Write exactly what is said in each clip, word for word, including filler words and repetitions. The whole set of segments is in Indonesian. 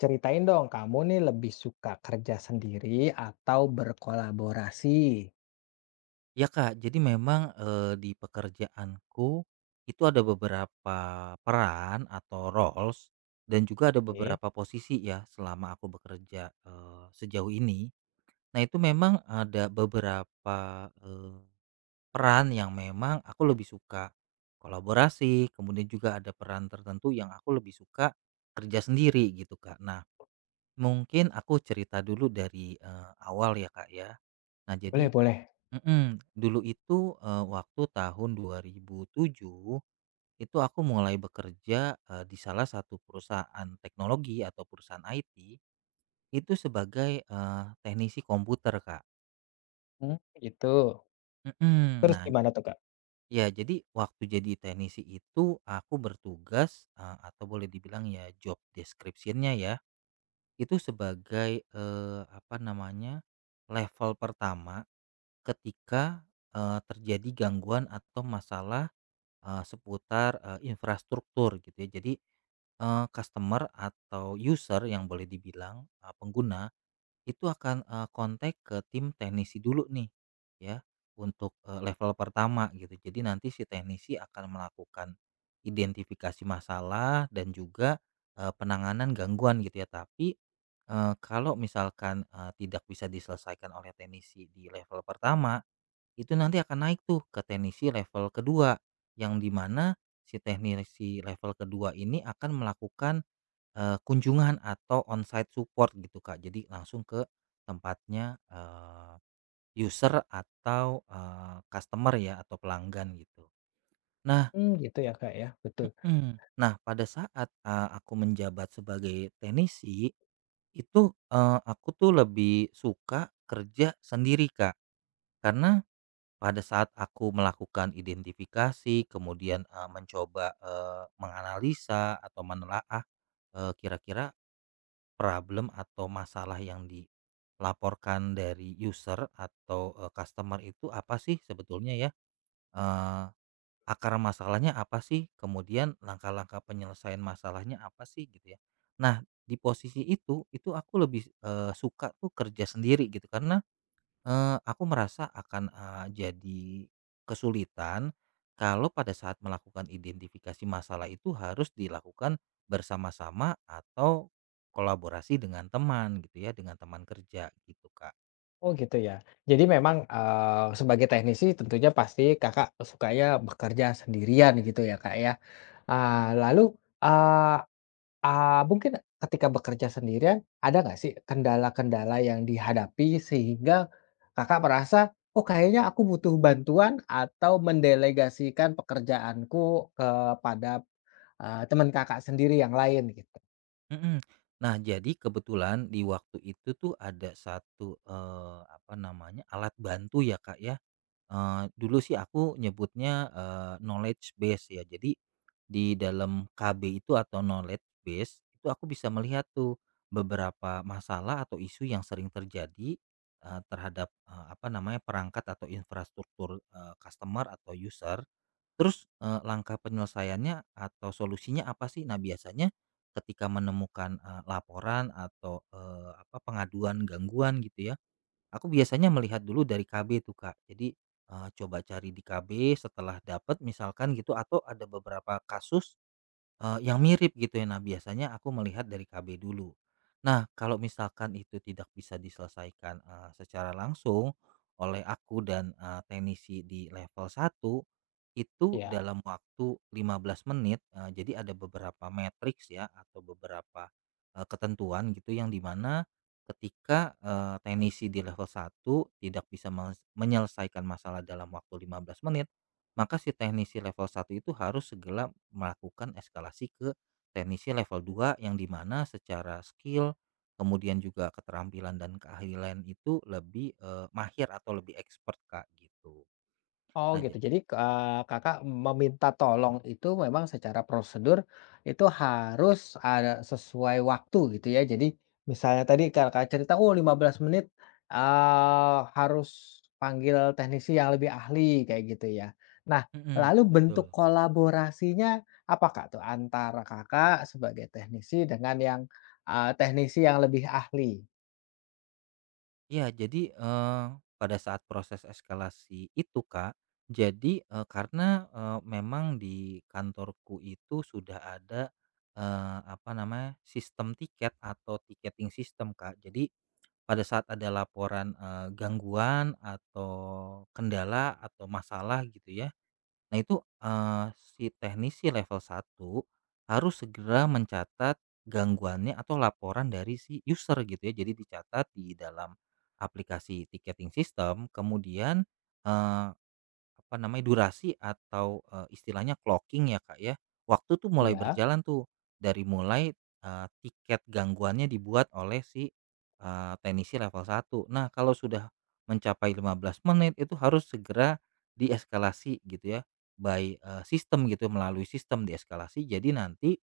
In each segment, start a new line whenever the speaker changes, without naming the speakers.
Ceritain dong, kamu nih lebih suka kerja sendiri atau berkolaborasi?
Ya Kak, jadi memang, eee, di pekerjaanku itu ada beberapa peran atau roles dan juga ada
Oke.
beberapa posisi ya selama aku bekerja, eee, sejauh ini. Nah itu memang ada beberapa, eee, peran yang memang aku lebih suka kolaborasi, kemudian juga ada peran tertentu yang aku lebih suka kerja sendiri gitu Kak. Nah mungkin aku cerita dulu dari, eee, awal ya Kak ya. Nah
Boleh
jadi
boleh.
mhm, dulu itu, eee, waktu tahun dua ribu tujuh itu aku mulai bekerja, eee, di salah satu perusahaan teknologi atau perusahaan I T itu sebagai, eee, teknisi komputer, Kak.
Mmm, gitu.
Mhm.
Terus
Nah
gimana tuh, Kak?
ya jadi waktu jadi teknisi itu aku bertugas, eee, atau boleh dibilang ya job description-nya ya, itu sebagai, eee, apa namanya, level pertama ketika, eee, terjadi gangguan atau masalah Eee, seputar, eee, infrastruktur gitu ya. Jadi, eee, customer atau user yang boleh dibilang, eee, pengguna itu akan, eee, kontak ke tim teknisi dulu nih ya untuk, eee, level pertama gitu. Jadi nanti si teknisi akan melakukan identifikasi masalah dan juga, eee, penanganan gangguan gitu ya. Tapi, eee, kalau misalkan, eee, tidak bisa diselesaikan oleh teknisi di level pertama itu nanti akan naik tuh ke teknisi level kedua yang di mana si teknisi level kedua ini akan melakukan, eee, kunjungan atau on-site support gitu, Kak. Jadi langsung ke tempatnya, eee, user atau, eee, customer ya atau pelanggan gitu. Nah
Mmm, gitu ya, Kak, ya, betul.
mhm, nah pada saat, eee, aku menjabat sebagai teknisi, itu, eee, aku tuh lebih suka kerja sendiri, Kak. Karena pada saat aku melakukan identifikasi, kemudian, eee, mencoba, eee, menganalisa atau menelaah, eee, kira-kira problem atau masalah yang dilaporkan dari user atau, eee, customer itu apa sih sebetulnya ya, eee, akar masalahnya apa sih, kemudian langkah-langkah penyelesaian masalahnya apa sih gitu ya. Nah, di posisi itu, itu aku lebih, eee, suka tuh kerja sendiri gitu karena Eee, aku merasa akan, eee, jadi kesulitan kalau pada saat melakukan identifikasi masalah itu harus dilakukan bersama-sama atau kolaborasi dengan teman gitu ya, dengan teman kerja gitu, Kak.
Oh, gitu ya. Jadi memang, eee, sebagai teknisi tentunya pasti Kakak sukanya bekerja sendirian gitu ya, Kak, ya. Ah, lalu, ah, Ah mungkin ketika bekerja sendirian, ada nggak sih kendala-kendala yang dihadapi sehingga Kakak merasa, "Oh kayaknya aku butuh bantuan," atau mendelegasikan pekerjaanku kepada, eee, teman Kakak sendiri yang lain gitu?
Mhm. Nah, jadi kebetulan di waktu itu tuh ada satu, eee, apa namanya, alat bantu ya, Kak, ya, eee, dulu sih aku nyebutnya, eee, knowledge base ya. Jadi di dalam K B itu atau knowledge base, itu aku bisa melihat tuh beberapa masalah atau isu yang sering terjadi, eee, terhadap, eee, apa namanya, perangkat atau infrastruktur, eee, customer atau user. Terus, eee, langkah penyelesaiannya atau solusinya apa sih? Nah, biasanya ketika menemukan, eee, laporan atau, eee, apa, pengaduan gangguan gitu ya, aku biasanya melihat dulu dari K B tuh, Kak. Jadi, eee, coba cari di K B setelah dapat misalkan gitu atau ada beberapa kasus Eee, yang mirip gitu ya. Nah, biasanya aku melihat dari K B dulu. Nah, kalau misalkan itu tidak bisa diselesaikan, eee, secara langsung oleh aku dan, eee, teknisi di level satu, itu
Iya.
dalam waktu lima belas menit, eee, jadi ada beberapa matriks ya atau beberapa, eee, ketentuan gitu yang dimana ketika, eee, teknisi di level satu tidak bisa meles menyelesaikan masalah dalam waktu lima belas menit, maka si teknisi level satu itu harus segera melakukan eskalasi ke teknisi level dua yang dimana secara skill, kemudian juga keterampilan dan keahlian itu lebih, eee, mahir atau lebih expert, Kak, gitu.
Oh
Nah
gitu.
ja
Jadi, eee, Kakak meminta tolong itu memang secara prosedur itu harus ada sesuai waktu gitu ya. Jadi misalnya tadi Kakak cerita, oh lima belas menit, eee, harus panggil teknisi yang lebih ahli kayak gitu ya. Nah,
mhm,
lalu bentuk
betul.
kolaborasinya apa Kak tuh antara Kakak sebagai teknisi dengan yang, eee, teknisi yang lebih ahli?
Ya jadi, eee, pada saat proses eskalasi itu, Kak, jadi, eee, karena, eee, memang di kantorku itu sudah ada, eee, apa namanya, sistem tiket atau ticketing system, Kak. Jadi pada saat ada laporan, eee, gangguan atau kendala atau masalah gitu ya. Nah itu, eee, si teknisi level satu harus segera mencatat gangguannya atau laporan dari si user gitu ya. Jadi dicatat di dalam aplikasi ticketing system kemudian, apa namanya, durasi atau, eee, istilahnya clocking ya, Kak, ya. Waktu tuh mulai
Iya.
berjalan tuh, dari mulai, eee, tiket gangguannya dibuat oleh si, eee, teknisi level satu. Nah, kalau sudah mencapai lima belas menit itu harus segera dieskalasi gitu ya, by, eee, sistem gitu, melalui sistem dieskalasi. Jadi nanti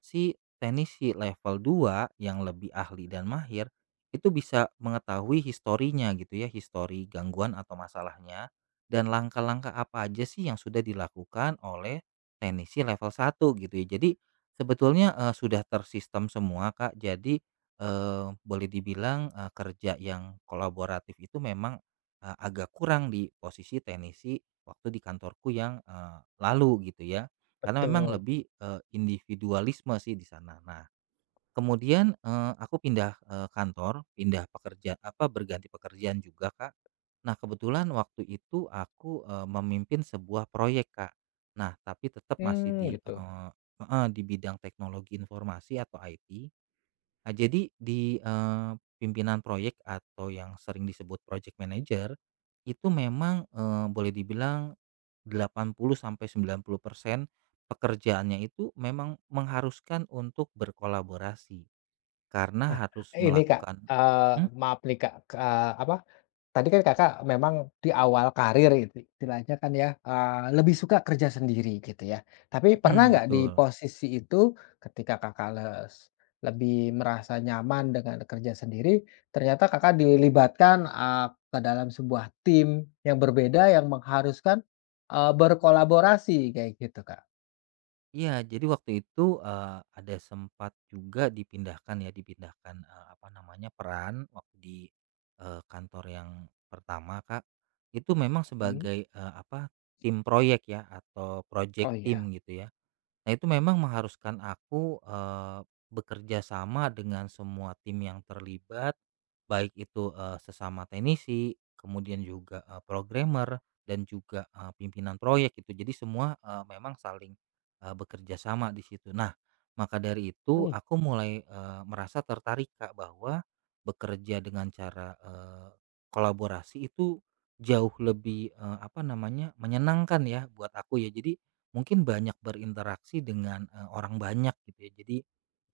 si teknisi level dua yang lebih ahli dan mahir itu bisa mengetahui historinya gitu ya, histori gangguan atau masalahnya dan langkah-langkah apa aja sih yang sudah dilakukan oleh teknisi level satu gitu ya. Jadi sebetulnya eh, sudah tersistem semua Kak. Jadi eh, boleh dibilang eh, kerja yang kolaboratif itu memang eh, agak kurang di posisi teknisi waktu di kantorku yang eh, lalu gitu ya. Karena memang
Betul.
lebih, eee, individualisme sih di sana. Nah, kemudian, eee, aku pindah, eee, kantor, pindah pekerja apa, berganti pekerjaan juga, Kak. Nah, kebetulan waktu itu aku, eee, memimpin sebuah proyek, Kak. Nah, tapi tetap masih
Hmm,
di,
gitu.
eee heeh, di bidang teknologi informasi atau I T. Nah, jadi di, eee, pimpinan proyek atau yang sering disebut project manager, itu memang, eee, boleh dibilang delapan puluh sampai sembilan puluh persen pekerjaannya itu memang mengharuskan untuk berkolaborasi, karena
Nah,
harus
ini Kak,
melakukan
eee,
mhm
maaf nih Kak, eee, apa, tadi kan Kakak memang di awal karir itu istilahnya kan ya, eee, lebih suka kerja sendiri gitu ya. Tapi pernah
mhm,
nggak di
betul.
posisi itu ketika Kakak les lebih merasa nyaman dengan kerja sendiri, ternyata Kakak dilibatkan, eee, ke dalam sebuah tim yang berbeda yang mengharuskan, eee, berkolaborasi kayak gitu Kak?
Iya, jadi waktu itu, eee, ada sempat juga dipindahkan ya, dipindahkan, eee, apa namanya, peran waktu di, eee, kantor yang pertama, Kak. Itu memang
Mhm.
sebagai, eee, apa, tim proyek ya atau
Oh
project
ya.
team gitu ya. Nah, itu memang mengharuskan aku, eee, bekerja sama dengan semua tim yang terlibat, baik itu, eee, sesama teknisi, kemudian juga, eee, programmer dan juga, eee, pimpinan proyek itu. Jadi semua, eee, memang saling, eee, bekerja sama di situ. Nah, maka dari itu
Mmm,
aku mulai, eee, merasa tertarik, Kak, bahwa bekerja dengan cara, eee, kolaborasi itu jauh lebih, eee, apa namanya, menyenangkan ya buat aku ya. Jadi mungkin banyak berinteraksi dengan, eee, orang banyak gitu ya. Jadi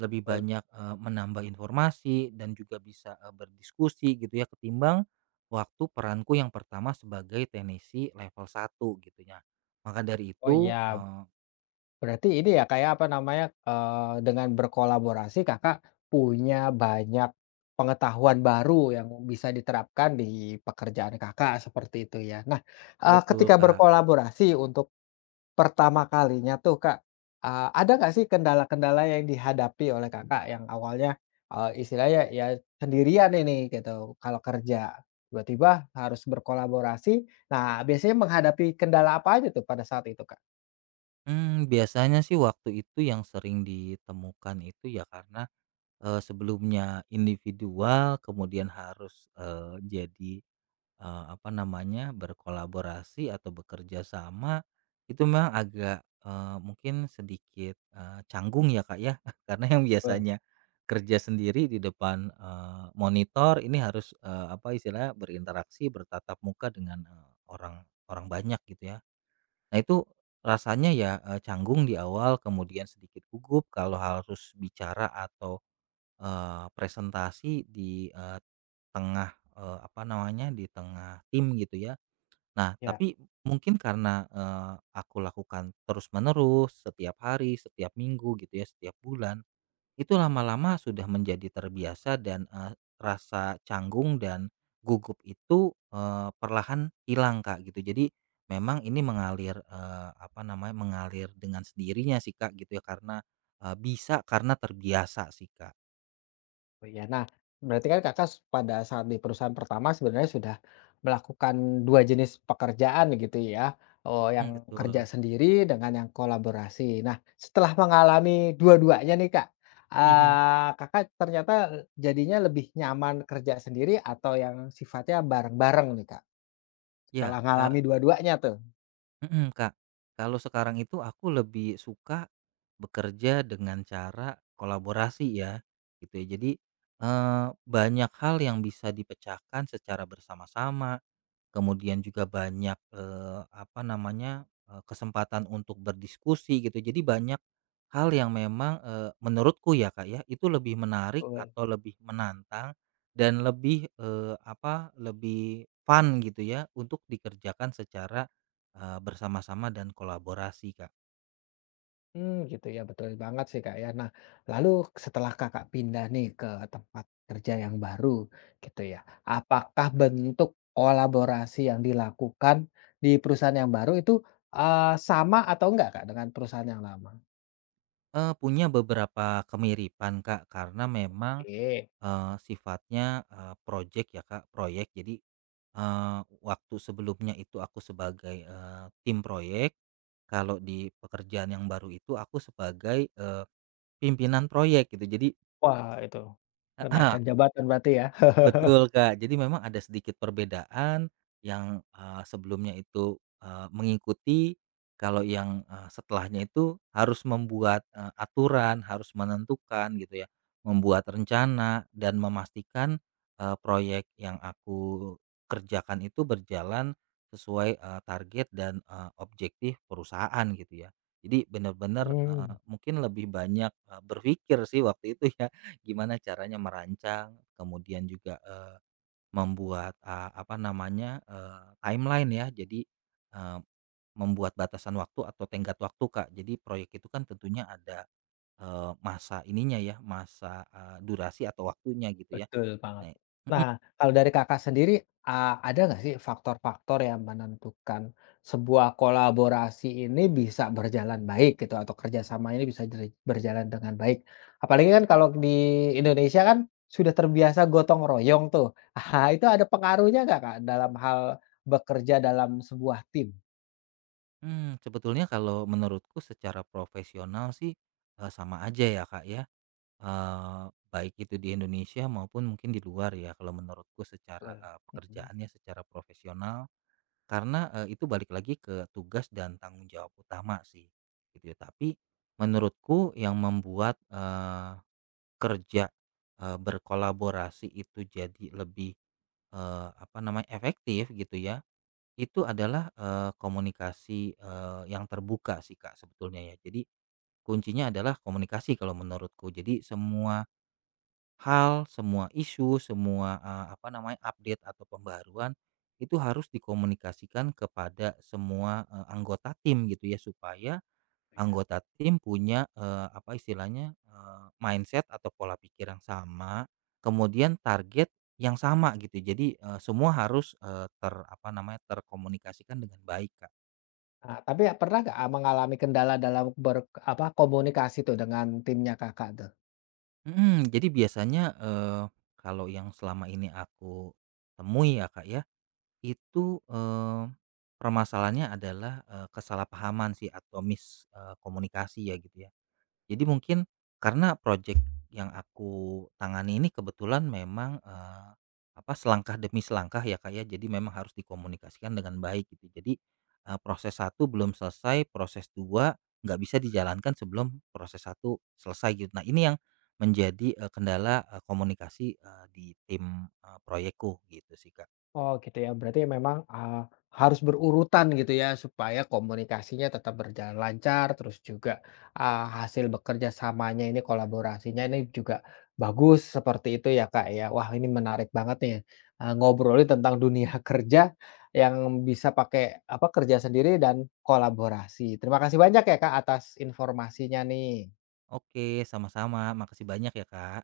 lebih
betul.
banyak, eee, menambah informasi dan juga bisa, eee, berdiskusi gitu ya ketimbang waktu peranku yang pertama sebagai teknisi level satu gitu ya. Maka dari
Oh
itu,
iya.
eee
Berarti ini ya kayak apa namanya, eee, dengan berkolaborasi Kakak punya banyak pengetahuan baru yang bisa diterapkan di pekerjaan Kakak, seperti itu ya. Nah, eee,
betul,
ketika
Kak.
berkolaborasi untuk pertama kalinya tuh Kak, eee, ada nggak sih kendala-kendala yang dihadapi oleh Kakak yang awalnya, eee, istilahnya ya sendirian ini gitu kalau kerja, tiba-tiba harus berkolaborasi. Nah, biasanya menghadapi kendala apa aja tuh pada saat itu Kak?
Mmm, biasanya sih waktu itu yang sering ditemukan itu ya karena, eee, sebelumnya individual kemudian harus, eee, jadi Eee, apa namanya, berkolaborasi atau bekerja sama, itu memang agak, eee, mungkin sedikit, eee, canggung ya, Kak, ya. Karena yang
Eee,
biasanya kerja sendiri di depan, eee, monitor ini harus, eee, apa istilahnya, berinteraksi, bertatap muka dengan, eee, orang orang banyak gitu ya. Nah itu rasanya ya, eee, canggung di awal, kemudian sedikit gugup kalau harus bicara atau Eee, presentasi di, eee, tengah, eee, apa namanya, di tengah tim gitu ya. Nah,
ya.
tapi mungkin karena, eee, aku lakukan terus-menerus setiap hari, setiap minggu gitu ya, setiap bulan, itu lama-lama sudah menjadi terbiasa dan, eee, rasa canggung dan gugup itu, eee, perlahan hilang, Kak, gitu. Jadi memang ini mengalir, eee, apa namanya, mengalir dengan sendirinya sih, Kak, gitu ya, karena, eee, bisa karena terbiasa sih, Kak.
Oh iya. Nah, berarti kan Kakak s pada saat di perusahaan pertama sebenarnya sudah melakukan dua jenis pekerjaan gitu ya, oh
Mhm,
yang kerja
betul.
sendiri dengan yang kolaborasi. Nah, setelah mengalami dua-duanya nih Kak,
Mhm.
eee, Kakak ternyata jadinya lebih nyaman kerja sendiri atau yang sifatnya bareng-bareng nih Kak,
Ya,
setelah
Kak.
mengalami dua-duanya tuh?
Mhm, Kak. Kalau sekarang itu aku lebih suka bekerja dengan cara kolaborasi ya, gitu ya. Jadi, eee, banyak hal yang bisa dipecahkan secara bersama-sama. Kemudian juga banyak, eee, apa namanya, eee, kesempatan untuk berdiskusi gitu. Jadi banyak hal yang memang, eee, menurutku ya, Kak, ya, itu lebih menarik atau lebih menantang dan lebih, eee, apa, lebih fun gitu ya untuk dikerjakan secara, eee, bersama-sama dan kolaborasi, Kak.
Hmm, gitu ya, betul banget sih, Kak, ya. Nah, lalu setelah Kakak pindah nih ke tempat kerja yang baru gitu ya, apakah bentuk kolaborasi yang dilakukan di perusahaan yang baru itu, eee, sama atau enggak, Kak, dengan perusahaan yang lama?
Eee, punya beberapa kemiripan, Kak, karena memang,
Oke.
eee, sifatnya, eee, projek ya, Kak, proyek. Jadi Eee, waktu sebelumnya itu aku sebagai, eee, tim proyek, kalau di pekerjaan yang baru itu aku sebagai, eee, pimpinan proyek gitu jadi
Wah, itu kenaikan jabatan berarti ya.
betul, Kak. Jadi memang ada sedikit perbedaan yang, eee, sebelumnya itu, eee, mengikuti, kalau yang, eee, setelahnya itu harus membuat, eee, aturan, harus menentukan gitu ya, membuat rencana dan memastikan, eee, proyek yang aku kerjakan itu berjalan sesuai, eee, target dan, eee, objektif perusahaan gitu ya. Jadi benar-benar eee,
Mmm.
mungkin lebih banyak, eee, berpikir sih waktu itu ya, gimana caranya merancang kemudian juga, eee, membuat, eee, apa namanya, eee, timeline ya. Jadi, eee, membuat batasan waktu atau tenggat waktu, Kak. Jadi proyek itu kan tentunya ada, eee, masa ininya ya, masa, eee, durasi atau waktunya gitu ya.
Betul banget.
Nah mhm
Nah, kalau dari Kakak sendiri, eee, ada nggak sih faktor-faktor yang menentukan sebuah kolaborasi ini bisa berjalan baik gitu atau kerjasama ini bisa jere berjalan dengan baik? Apalagi kan kalau di Indonesia kan sudah terbiasa gotong royong tuh. Ah, itu ada pengaruhnya nggak, Kak, dalam hal bekerja dalam sebuah tim?
mhm, sebetulnya kalau menurutku secara profesional sih, eee, sama aja ya, Kak, ya, eee, baik itu di Indonesia maupun mungkin di luar ya, kalau menurutku secara,
Eee,
eee,
mhm.
pekerjaannya secara profesional. Karena, eee, itu balik lagi ke tugas dan tanggung jawab utama sih, gitu ya. Tapi menurutku yang membuat, eee, kerja, eee, berkolaborasi itu jadi lebih, eee, apa namanya, efektif gitu ya, itu adalah, eee, komunikasi, eee, yang terbuka sih, Kak, sebetulnya ya. Jadi kuncinya adalah komunikasi kalau menurutku. Jadi semua hal, semua isu, semua eh, apa namanya update atau pembaruan itu harus dikomunikasikan kepada semua eh, anggota tim gitu ya supaya
Iya.
anggota tim punya eh, apa istilahnya eh, mindset atau pola pikir yang sama, kemudian target yang sama gitu. Jadi eh, semua harus eh, ter apa namanya terkomunikasikan dengan baik, Kak.
Ah, tapi pernah nggak, eee, mengalami kendala dalam ber apa, komunikasi tuh dengan timnya Kakak tuh?
Mm, jadi biasanya eh, kalau yang selama ini aku temui ya, Kak ya. Itu, eee, permasalahannya adalah, eee, kesalahpahaman sih atau mis komunikasi ya gitu ya. Jadi mungkin karena projek yang aku tangani ini kebetulan memang, eee, apa, selangkah demi selangkah ya, Kak, ya. Jadi memang harus dikomunikasikan dengan baik gitu. Jadi, eee, proses satu belum selesai, proses dua nggak bisa dijalankan sebelum proses satu selesai gitu. Nah ini yang menjadi, eee, kendala, eee, komunikasi, eee, di tim, eee, proyekku gitu sih, Kak.
Oh gitu ya, berarti memang, eee, harus berurutan gitu ya supaya komunikasinya tetap berjalan lancar, terus juga, eee, hasil bekerja samanya ini kolaborasinya ini juga bagus, seperti itu ya, Kak, ya. Wah ini menarik banget nih, eee, ngobrolin tentang dunia kerja yang bisa pakai apa, kerja sendiri dan kolaborasi. Terima kasih banyak ya, Kak, atas informasinya nih.
Oke, sama-sama. Makasih banyak ya, Kak.